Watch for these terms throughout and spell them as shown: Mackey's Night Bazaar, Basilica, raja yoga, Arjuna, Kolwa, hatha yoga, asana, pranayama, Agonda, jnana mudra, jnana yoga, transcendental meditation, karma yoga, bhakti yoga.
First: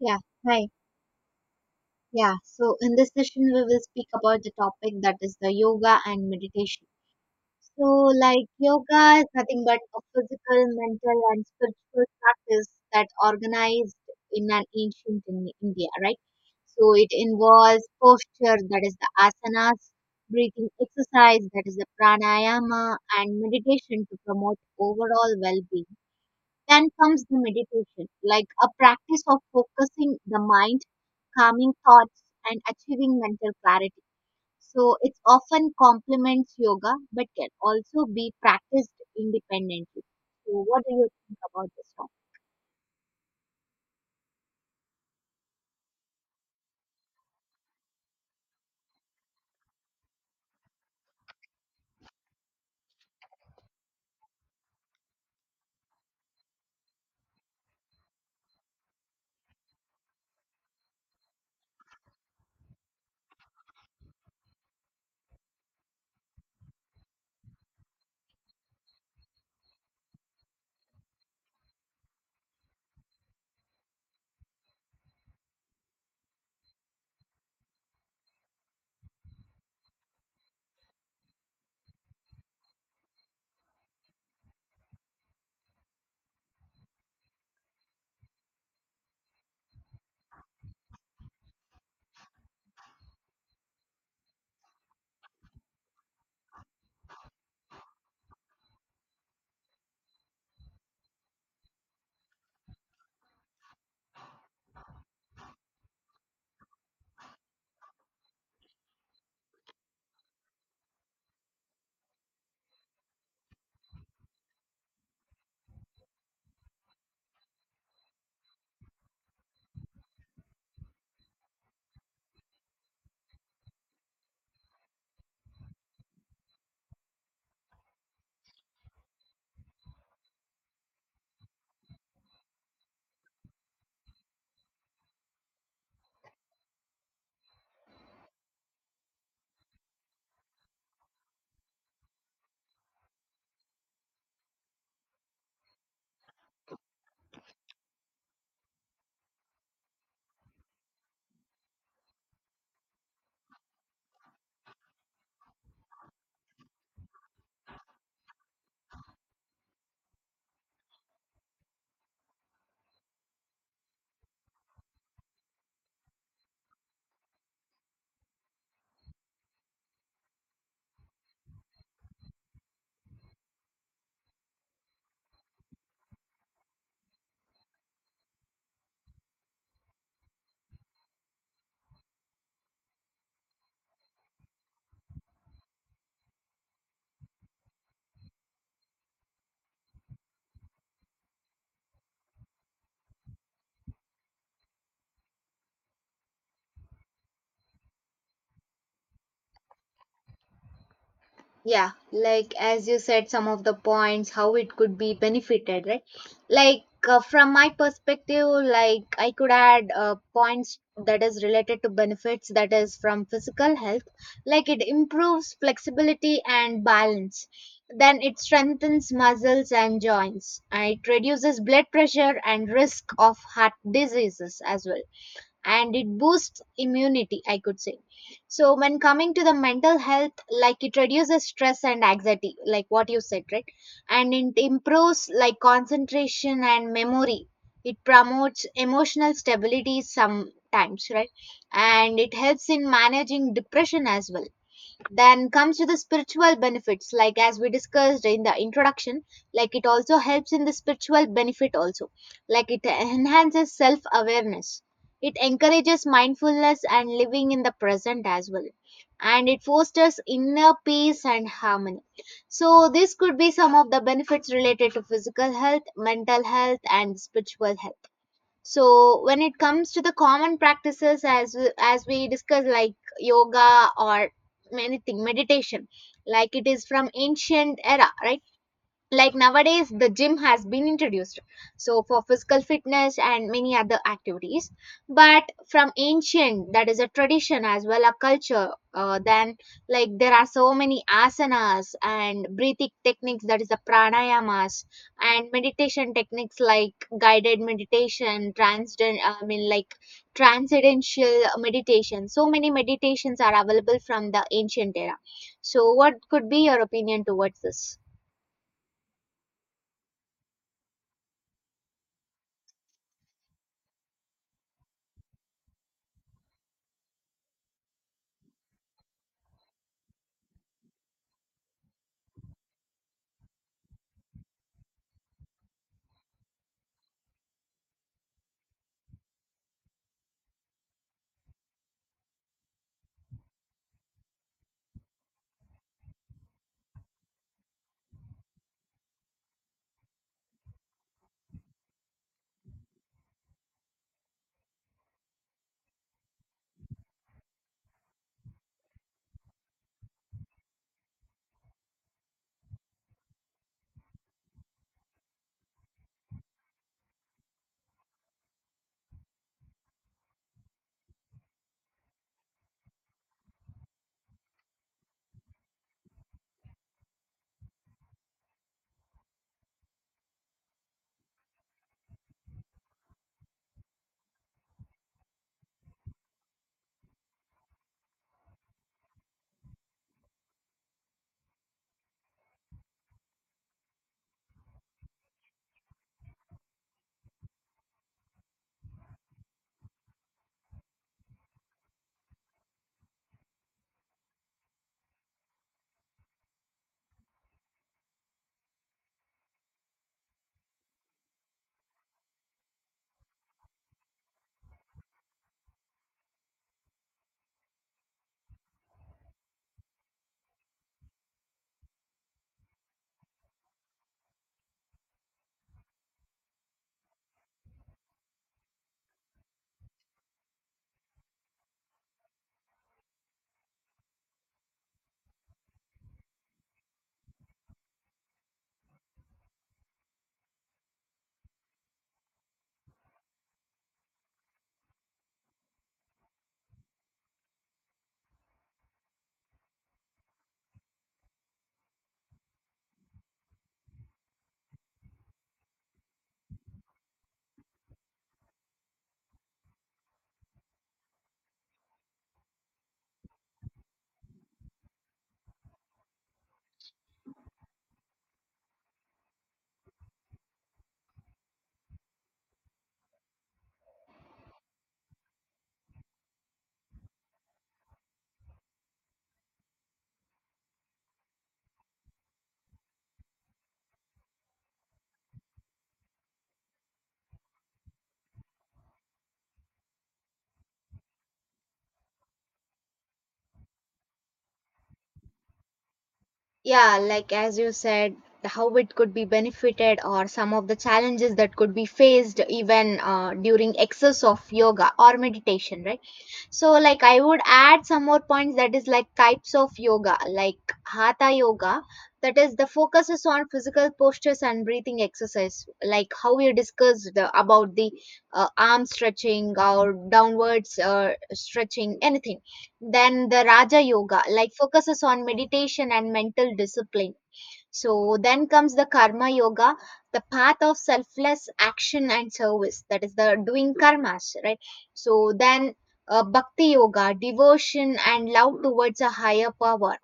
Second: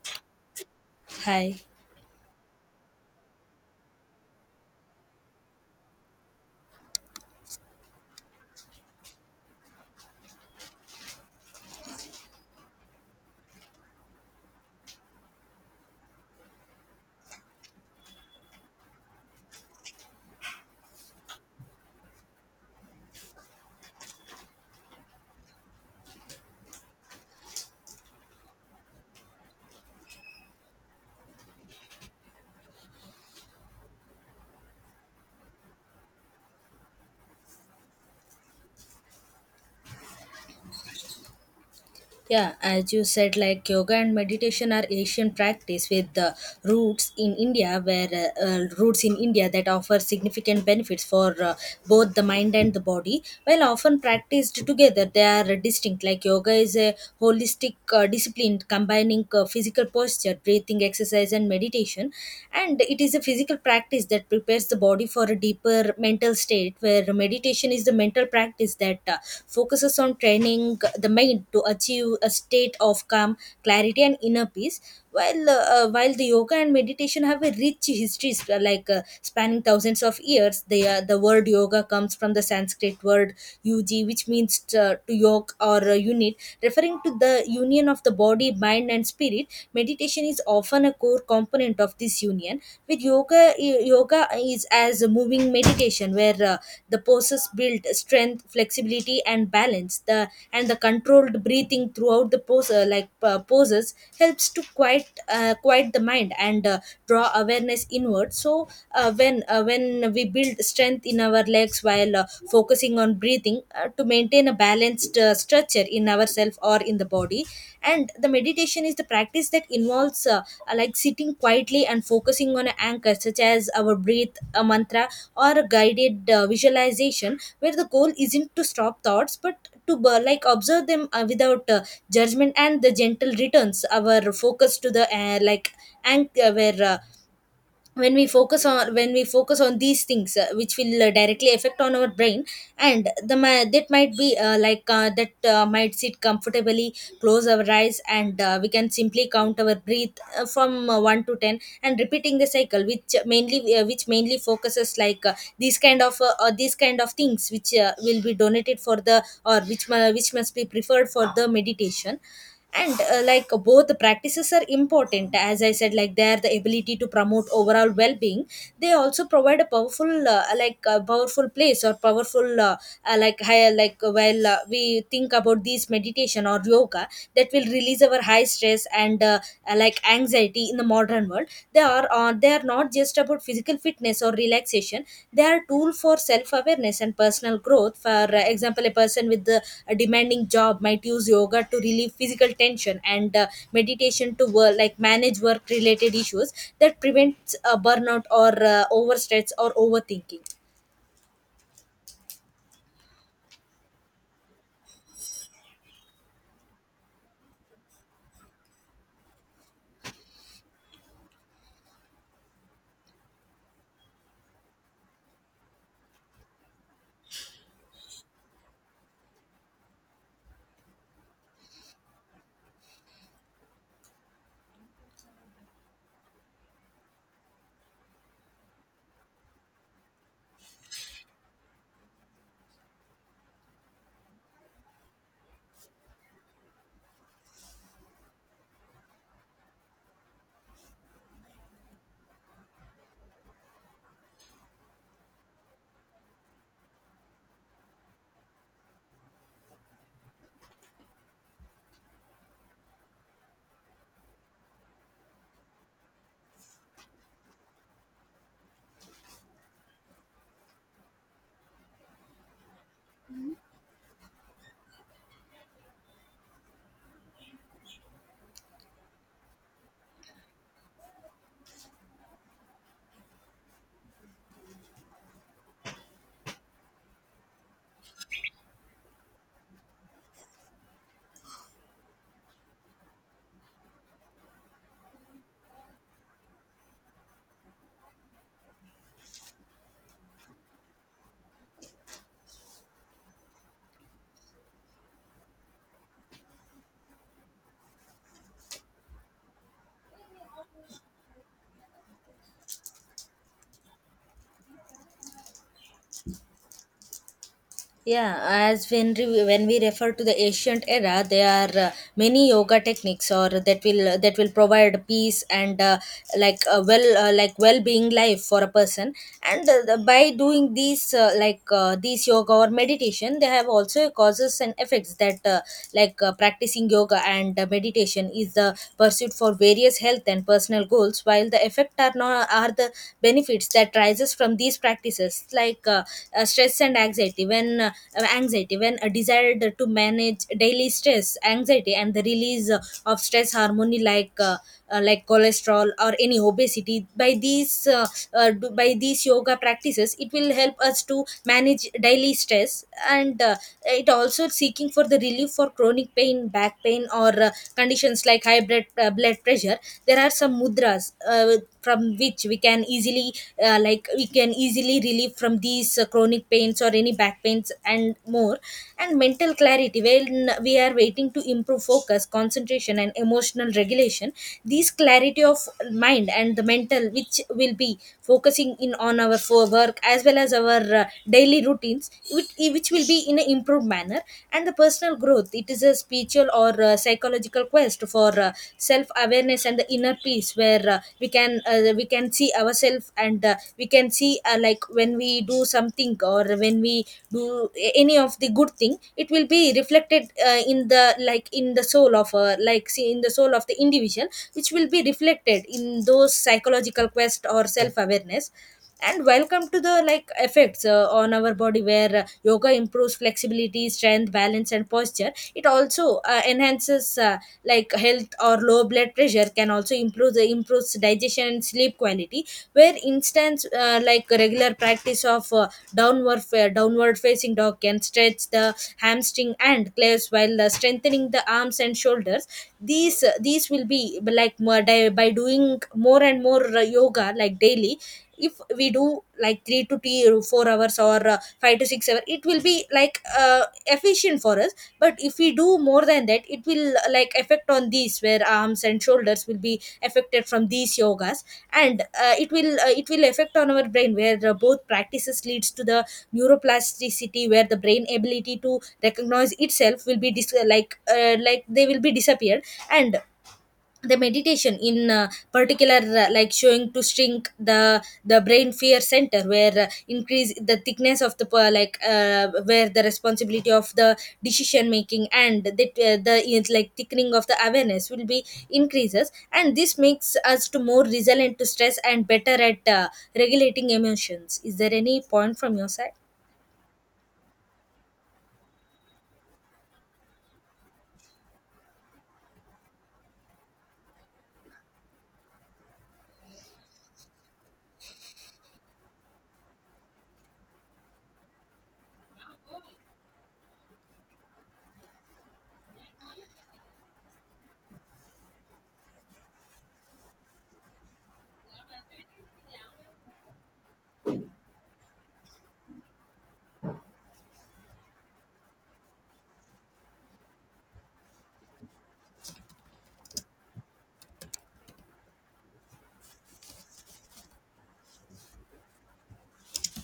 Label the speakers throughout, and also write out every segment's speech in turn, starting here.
Speaker 1: Yeah, hi.
Speaker 2: Hi.
Speaker 1: Yeah, so in this session, we will speak about the topic that is the yoga and meditation. So, like, yoga is nothing but a physical, mental, and spiritual practice that organized in an ancient in India, right? So, it involves posture, that is the asanas, breathing exercise, that is the pranayama, and meditation to promote overall well being. Then comes the meditation, like a practice of focusing the mind, calming thoughts, and achieving mental clarity. So it often complements yoga, but can also be practiced independently. So what do you think about this topic?
Speaker 2: Yeah, as you said, like yoga and meditation are Asian practice with the roots in India, where roots in India that offer significant benefits for both the mind and the body. While often practiced together, they are distinct. Like yoga is a holistic discipline combining physical posture, breathing exercise, and meditation, and it is a physical practice that prepares the body for a deeper mental state where meditation is the mental practice that focuses on training the mind to achieve a state of calm clarity and inner peace while the yoga and meditation have a rich histories spanning thousands of years the word yoga comes from the sanskrit word yuji which means to yoke or unit referring to the union of the body, mind, and spirit, meditation is often a core component of this union. With yoga, yoga is as a moving meditation where the poses build strength, flexibility, and balance. The and the controlled breathing throughout the pose, poses, helps to quiet the mind and draw awareness inward. So when we build strength in our legs while focusing on breathing to maintain a balanced structure in ourselves or in the body and the meditation is the practice that involves like sitting quietly and focusing on an anchor such as our breath, a mantra or a guided visualization where the goal isn't to stop thoughts but to like observe them without judgment and the gentle returns our focus to the like anchor where when we focus on when we focus on these things which will directly affect on our brain and the that might be that might sit comfortably, close our eyes and we can simply count our breath from 1 to 10 and repeating the cycle which mainly focuses like these kind of things which will be donated for the or which must be preferred for the meditation, and like both the practices are important. As I said, like they are the ability to promote overall well-being, they also provide a powerful like a powerful place or powerful like higher like while we think about these meditation or yoga that will release our high stress and like anxiety in the modern world. They are not just about physical fitness or relaxation, they are tool for self awareness and personal growth. For example, a person with the, a demanding job might use yoga to relieve physical tension and meditation to work like manage work related issues that prevents burnout or overstress or overthinking.
Speaker 1: Yeah, like as you said, some of the points how it could be benefited, right? Like from my perspective, like I could add points that is related to benefits, that is from physical health. Like it improves flexibility and balance, then it strengthens muscles and joints, and it reduces blood pressure and risk of heart diseases as well, and it boosts immunity, I could say. So when coming to the mental health, like it reduces stress and anxiety, like what you said, right? And it improves like concentration and memory, it promotes emotional stability sometimes, right? And it helps in managing depression as well. Then comes to the spiritual benefits, like as we discussed in the introduction, like it also helps in the spiritual benefit also, like it enhances self awareness, it encourages mindfulness and living in the present as well, and it fosters inner peace and harmony. So this could be some of the benefits related to physical health, mental health, and spiritual health. So when it comes to the common practices, as we discussed, like yoga or anything meditation, like it is from ancient era, right? Like nowadays the gym has been introduced, so for physical fitness and many other activities, but from ancient that is a tradition as well, a culture. Then like there are so many asanas and breathing techniques, that is the pranayamas, and meditation techniques like guided meditation, transcend I mean like transcendental meditation. So many meditations are available from the ancient era. So what could be your opinion towards this?
Speaker 2: Yeah, as when we refer to the ancient era, there are many yoga techniques or that will that will provide peace and like a well being life for a person. And by doing these like these yoga or meditation, they have also causes and effects that like practicing yoga and meditation is the pursuit for various health and personal goals, while the effect are not are the benefits that that rises from these practices. Like stress and anxiety when a desire to manage daily stress anxiety and the release of stress hormone like cholesterol or any obesity, by these by these yoga practices it will help us to manage daily stress. And it also seeking for the relief for chronic pain, back pain or conditions like high blood, blood pressure. There are some mudras from which we can easily we can easily relieve from these chronic pains or any back pains and more. And mental clarity when we are waiting to improve focus, concentration and emotional regulation, these clarity of mind and the mental which will be focusing in on our for work as well as our daily routines which will be in an improved manner. And the personal growth, it is a spiritual or psychological quest for self awareness and the inner peace, where we can see ourselves and we can see like when we do something or when we any of the good thing, it will be reflected in the like in the soul of like see in the soul of the individual which will be reflected in those psychological quest or self awareness. And welcome to the like effects on our body where yoga improves flexibility, strength, balance and posture. It also enhances like health or low blood pressure, can also improve the improves digestion and sleep quality. Where instance like regular practice of downward facing dog can stretch the hamstring and claves while strengthening the arms and shoulders. These will be like by doing more and more yoga like daily, if we do like 3 to 4 hours or 5 to 6 hours, it will be like efficient for us. But if we do more than that, it will like affect on these where arms and shoulders will be affected from these yogas. And it will affect on our brain where both practices leads to the neuroplasticity where the brain ability to recognize itself will be like they will be disappeared. And the meditation in particular like showing to shrink the brain fear center where increase the thickness of the where the responsibility of the decision making, and that the it's like thickening of the awareness will be increases, and this makes us to more resilient to stress and better at regulating emotions. Is there any point from your side?
Speaker 1: Yeah, like as you said, how it could be benefited, or some of the challenges that could be faced even during excess of yoga or meditation, right? So, like, I would add some more points, that is like types of yoga, like hatha yoga, that is the focus is on physical postures and breathing exercise, like how we discussed about the arm stretching or downwards stretching, anything. Then the raja yoga, like, focuses on meditation and mental discipline. So then comes the karma yoga, the path of selfless action and service, that is the doing karmas, right? So then bhakti yoga, devotion and love towards a higher power.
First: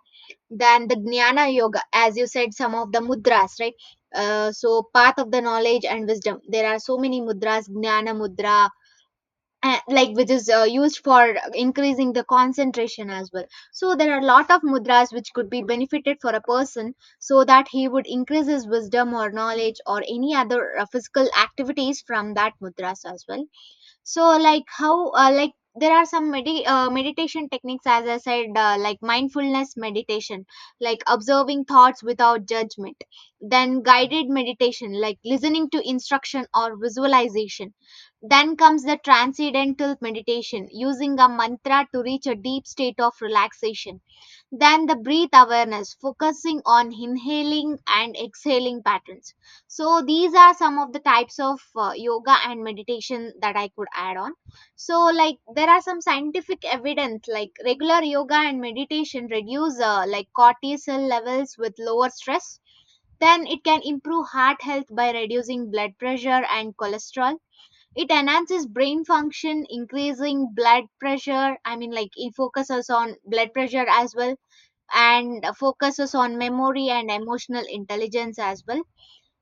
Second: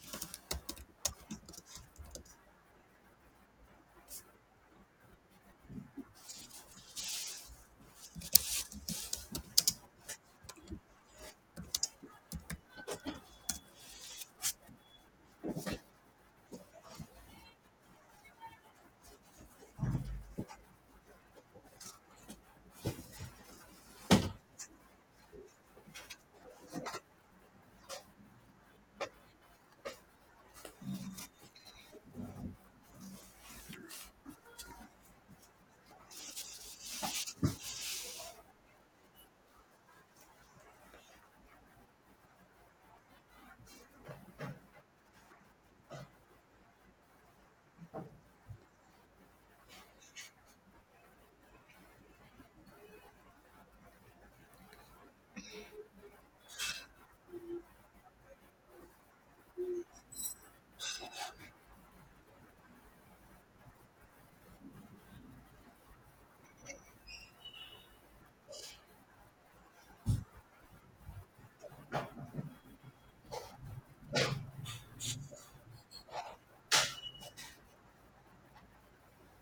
Speaker 1: Then the jnana yoga, as you said, some of the mudras, right? So path of the knowledge and wisdom. There are so many mudras, jnana mudra, like which is used for increasing the concentration as well. So there are a lot of mudras which could be benefited for a person, so that he would increase his wisdom or knowledge or any other physical activities from that mudras as well. So like how like there are some meditation techniques, as I said, like mindfulness meditation, like observing thoughts without judgment. Then guided meditation, like listening to instruction or visualization. Then comes the transcendental meditation, using a mantra to reach a deep state of relaxation. Then the breath awareness, focusing on inhaling and exhaling patterns. So, these are some of the types of yoga and meditation that I could add on. So, like, there are some scientific evidence, like regular yoga and meditation reduce like cortisol levels with lower stress. Then it can improve heart health by reducing blood pressure and cholesterol. It enhances brain function, increasing blood pressure. I mean, like, it focuses on blood pressure as well, and focuses on memory and emotional intelligence as well,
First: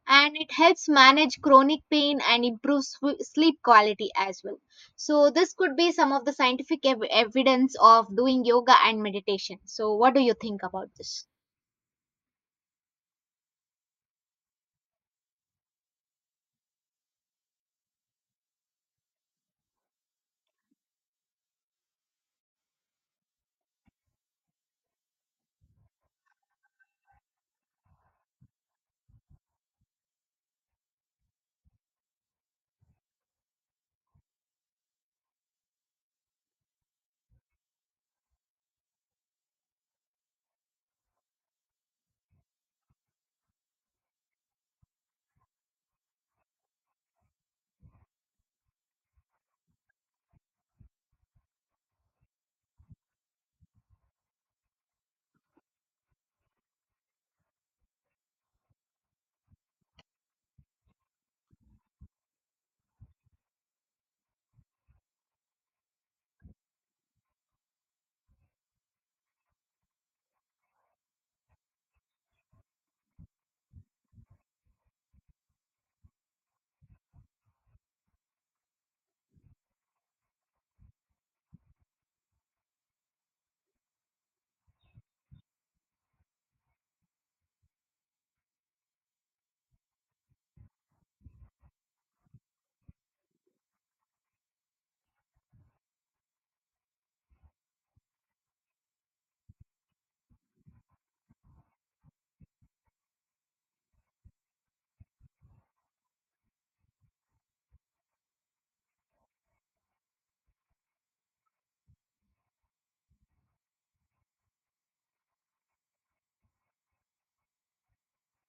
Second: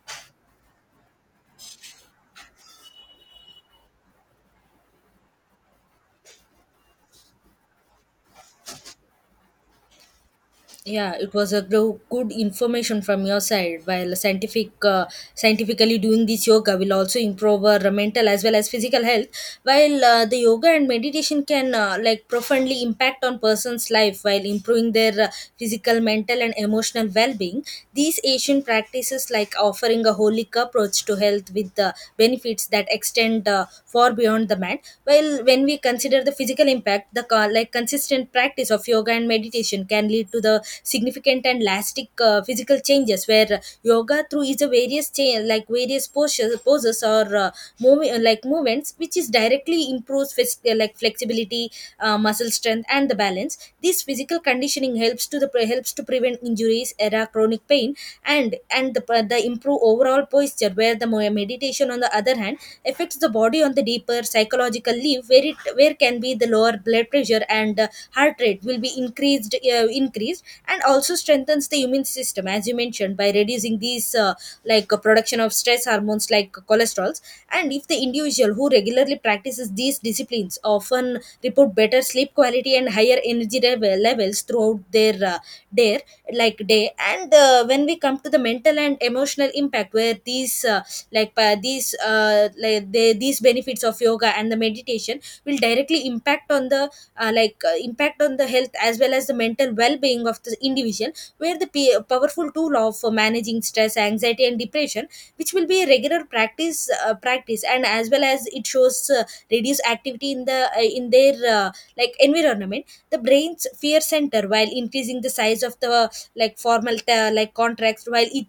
Speaker 1: and it helps manage chronic pain and improves sleep quality as well. So this could be some of the scientific evidence of doing yoga and meditation. So what do you think about
Speaker 2: Yeah,
Speaker 1: this?
Speaker 2: it was a good information from your side. While scientifically doing this yoga will also improve our mental as well as physical health. While the yoga and meditation can like profoundly impact on person's life while improving their physical, mental, and emotional well-being. These Asian practices choices like offering a holistic approach to health with the benefits that extend far beyond the man. While when we consider the physical impact, the like consistent practice of yoga and meditation can lead to the significant and lasting physical changes, where yoga through is a like various postures, poses or moving like movements which is directly improves like flexibility, muscle strength and the balance. This physical conditioning helps to the helps to prevent injuries era chronic pain and the improve overall posture. Where the meditation on the other hand affects the body on the deeper psychological level, where it where can be the lower blood pressure and heart rate will be increased, and also strengthens the immune system, as you mentioned, by reducing these production of stress hormones like cholesterols. And if the individual who regularly practices these disciplines often report better sleep quality and higher levels throughout their day day. And when we come to the mental and emotional impact, where these these benefits of yoga and the meditation will directly impact on the impact on the health as well as the mental well-being of the individual. Where the powerful tool of managing stress, anxiety and depression, which will be a regular practice, and as well as it shows reduced activity in the in their like environment, the brain's fear center, while increasing the size of the like like contracts while it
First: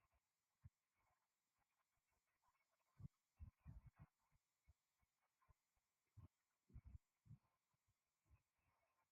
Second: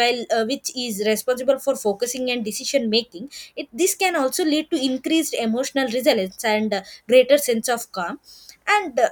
Speaker 2: while which is responsible for focusing and decision making. It this can also lead to increased emotional resilience and greater sense of calm. And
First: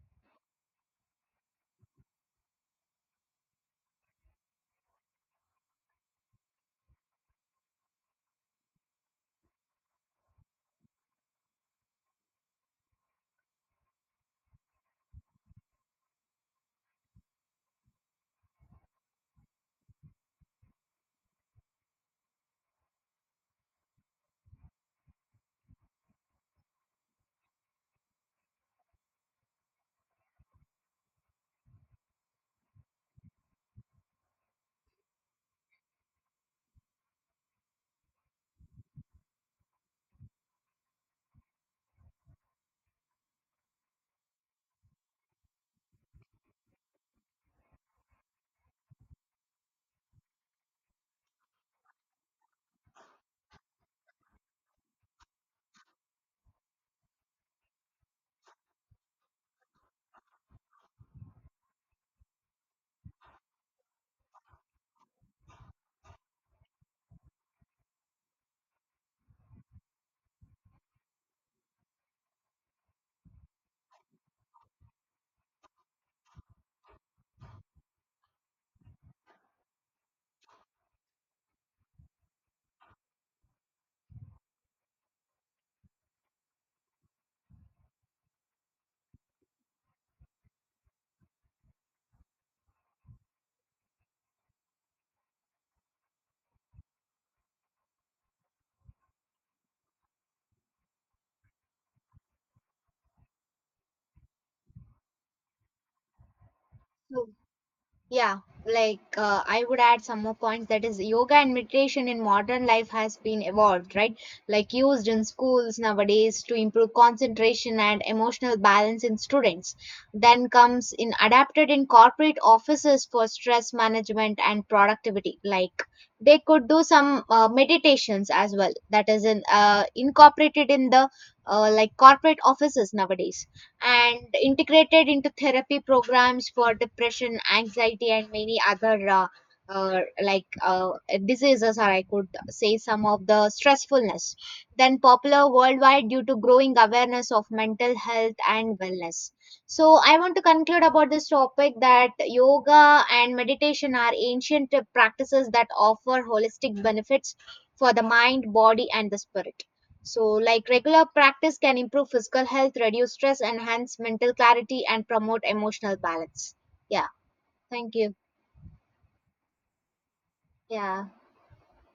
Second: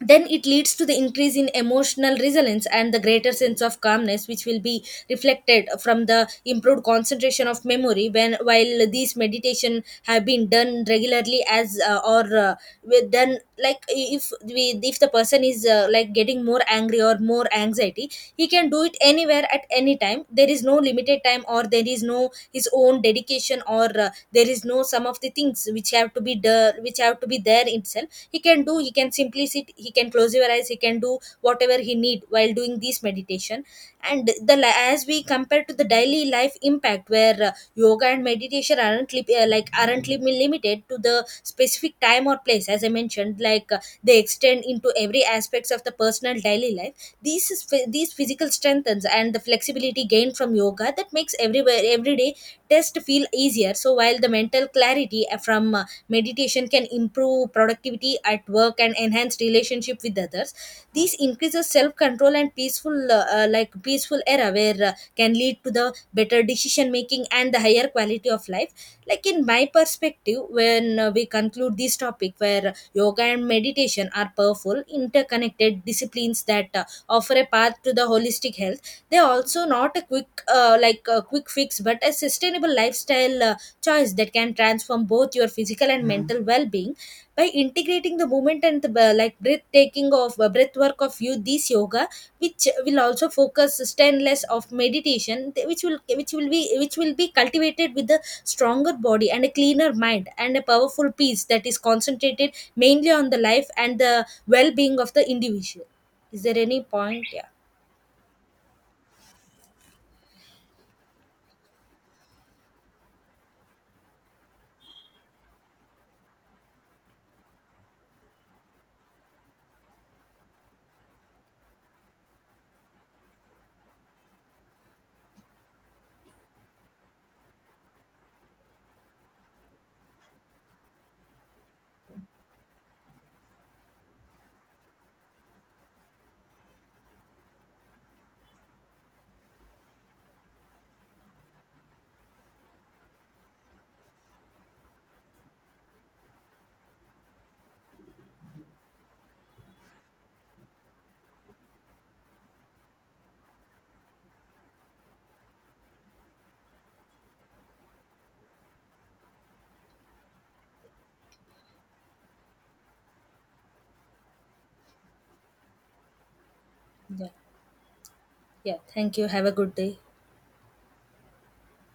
Speaker 2: then it leads to the increase in emotional resilience and the greater sense of calmness which will be reflected from the improved concentration of memory when while these meditation have been done regularly, as done like if we, if the person is like getting more angry or more anxiety, he can do it anywhere at any time. There is no limited time or there is no his own dedication or there is no some of the things which have to be done which have to be there itself. He can do, he can simply sit, he can close your eyes, he can do whatever he need while doing this meditation. And the as we compare to the daily life impact where yoga and meditation aren't limited to the specific time or place. As I mentioned, like they extend into every aspects of the personal daily life. These is, these physical strengthens and the flexibility gained from yoga that makes everywhere every day test feel easier. So while the mental clarity from meditation can improve productivity at work and enhance relationship with others, this increases self control and peaceful like peaceful era where can lead to the better decision making and the higher quality of life. Like in my perspective, when we conclude this topic, where yoga and meditation are powerful interconnected disciplines that offer a path to the holistic health. They are also not a quick a quick fix but a sustainable lifestyle choice that can transform both your physical and mental well-being by integrating the movement and the like breathtaking of breath work of you, this yoga which will also focus stainless of meditation which will be which will be cultivated with a stronger body and a cleaner mind and a powerful peace that is concentrated mainly on the life and the well-being of the individual. Is there any point?
Speaker 1: So
Speaker 2: Yeah,
Speaker 1: yeah, like I would add some more points, that is yoga and meditation in modern life has been evolved, right? Like used in schools nowadays to improve concentration and emotional balance in students. Then comes in adapted in corporate offices for stress management and productivity. Like they could do some meditations as well, that is in incorporated in the like corporate offices nowadays, and integrated into therapy programs for depression, anxiety, and many other uh, like uh, diseases, or I could say some of the stressfulness. Then popular worldwide due to growing awareness of mental health and wellness. So I want to conclude about this topic, that yoga and meditation are ancient practices that offer holistic benefits for the mind, body, and the spirit. So, like regular practice can improve physical health, reduce stress, enhance mental clarity, and promote emotional balance. Yeah,
Speaker 2: yeah,
Speaker 1: thank you.
Speaker 2: yeah, thank you. Have a good day.
Speaker 1: Yeah.